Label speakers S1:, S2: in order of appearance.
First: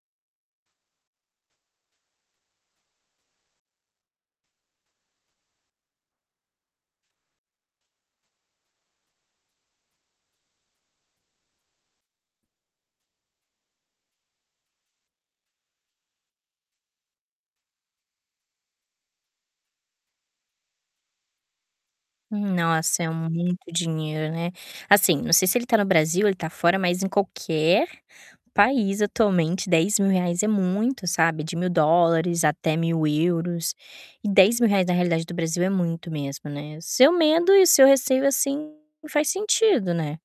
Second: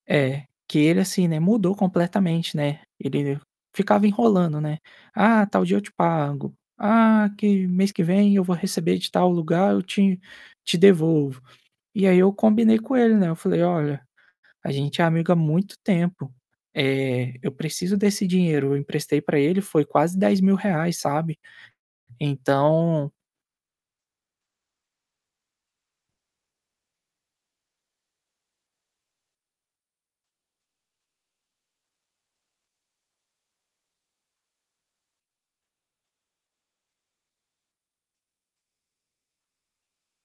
S1: É, que ele, assim, né, mudou completamente, né, ele ficava enrolando, né, "Ah, tal dia eu te pago.". "Ah, que mês que vem eu vou receber de tal lugar, eu te te devolvo.". E aí eu combinei com ele, né, eu falei: "Olha, a gente é amigo há muito tempo, eh, eu preciso desse dinheiro". Eu emprestei pra ele, foi quase R$ 10.000, sabe,
S2: Nossa, é
S1: então
S2: muito dinheiro, né. Assim, não sei se ele tá no Brasil, ele tá fora, mas em qualquer país, atualmente, R$ 10.000 é muito, sabe, de $1.000 até 1.000€. E R$ 10.000 na realidade do Brasil é muito mesmo, né. Seu medo e seu receio, assim, faz sentido, né.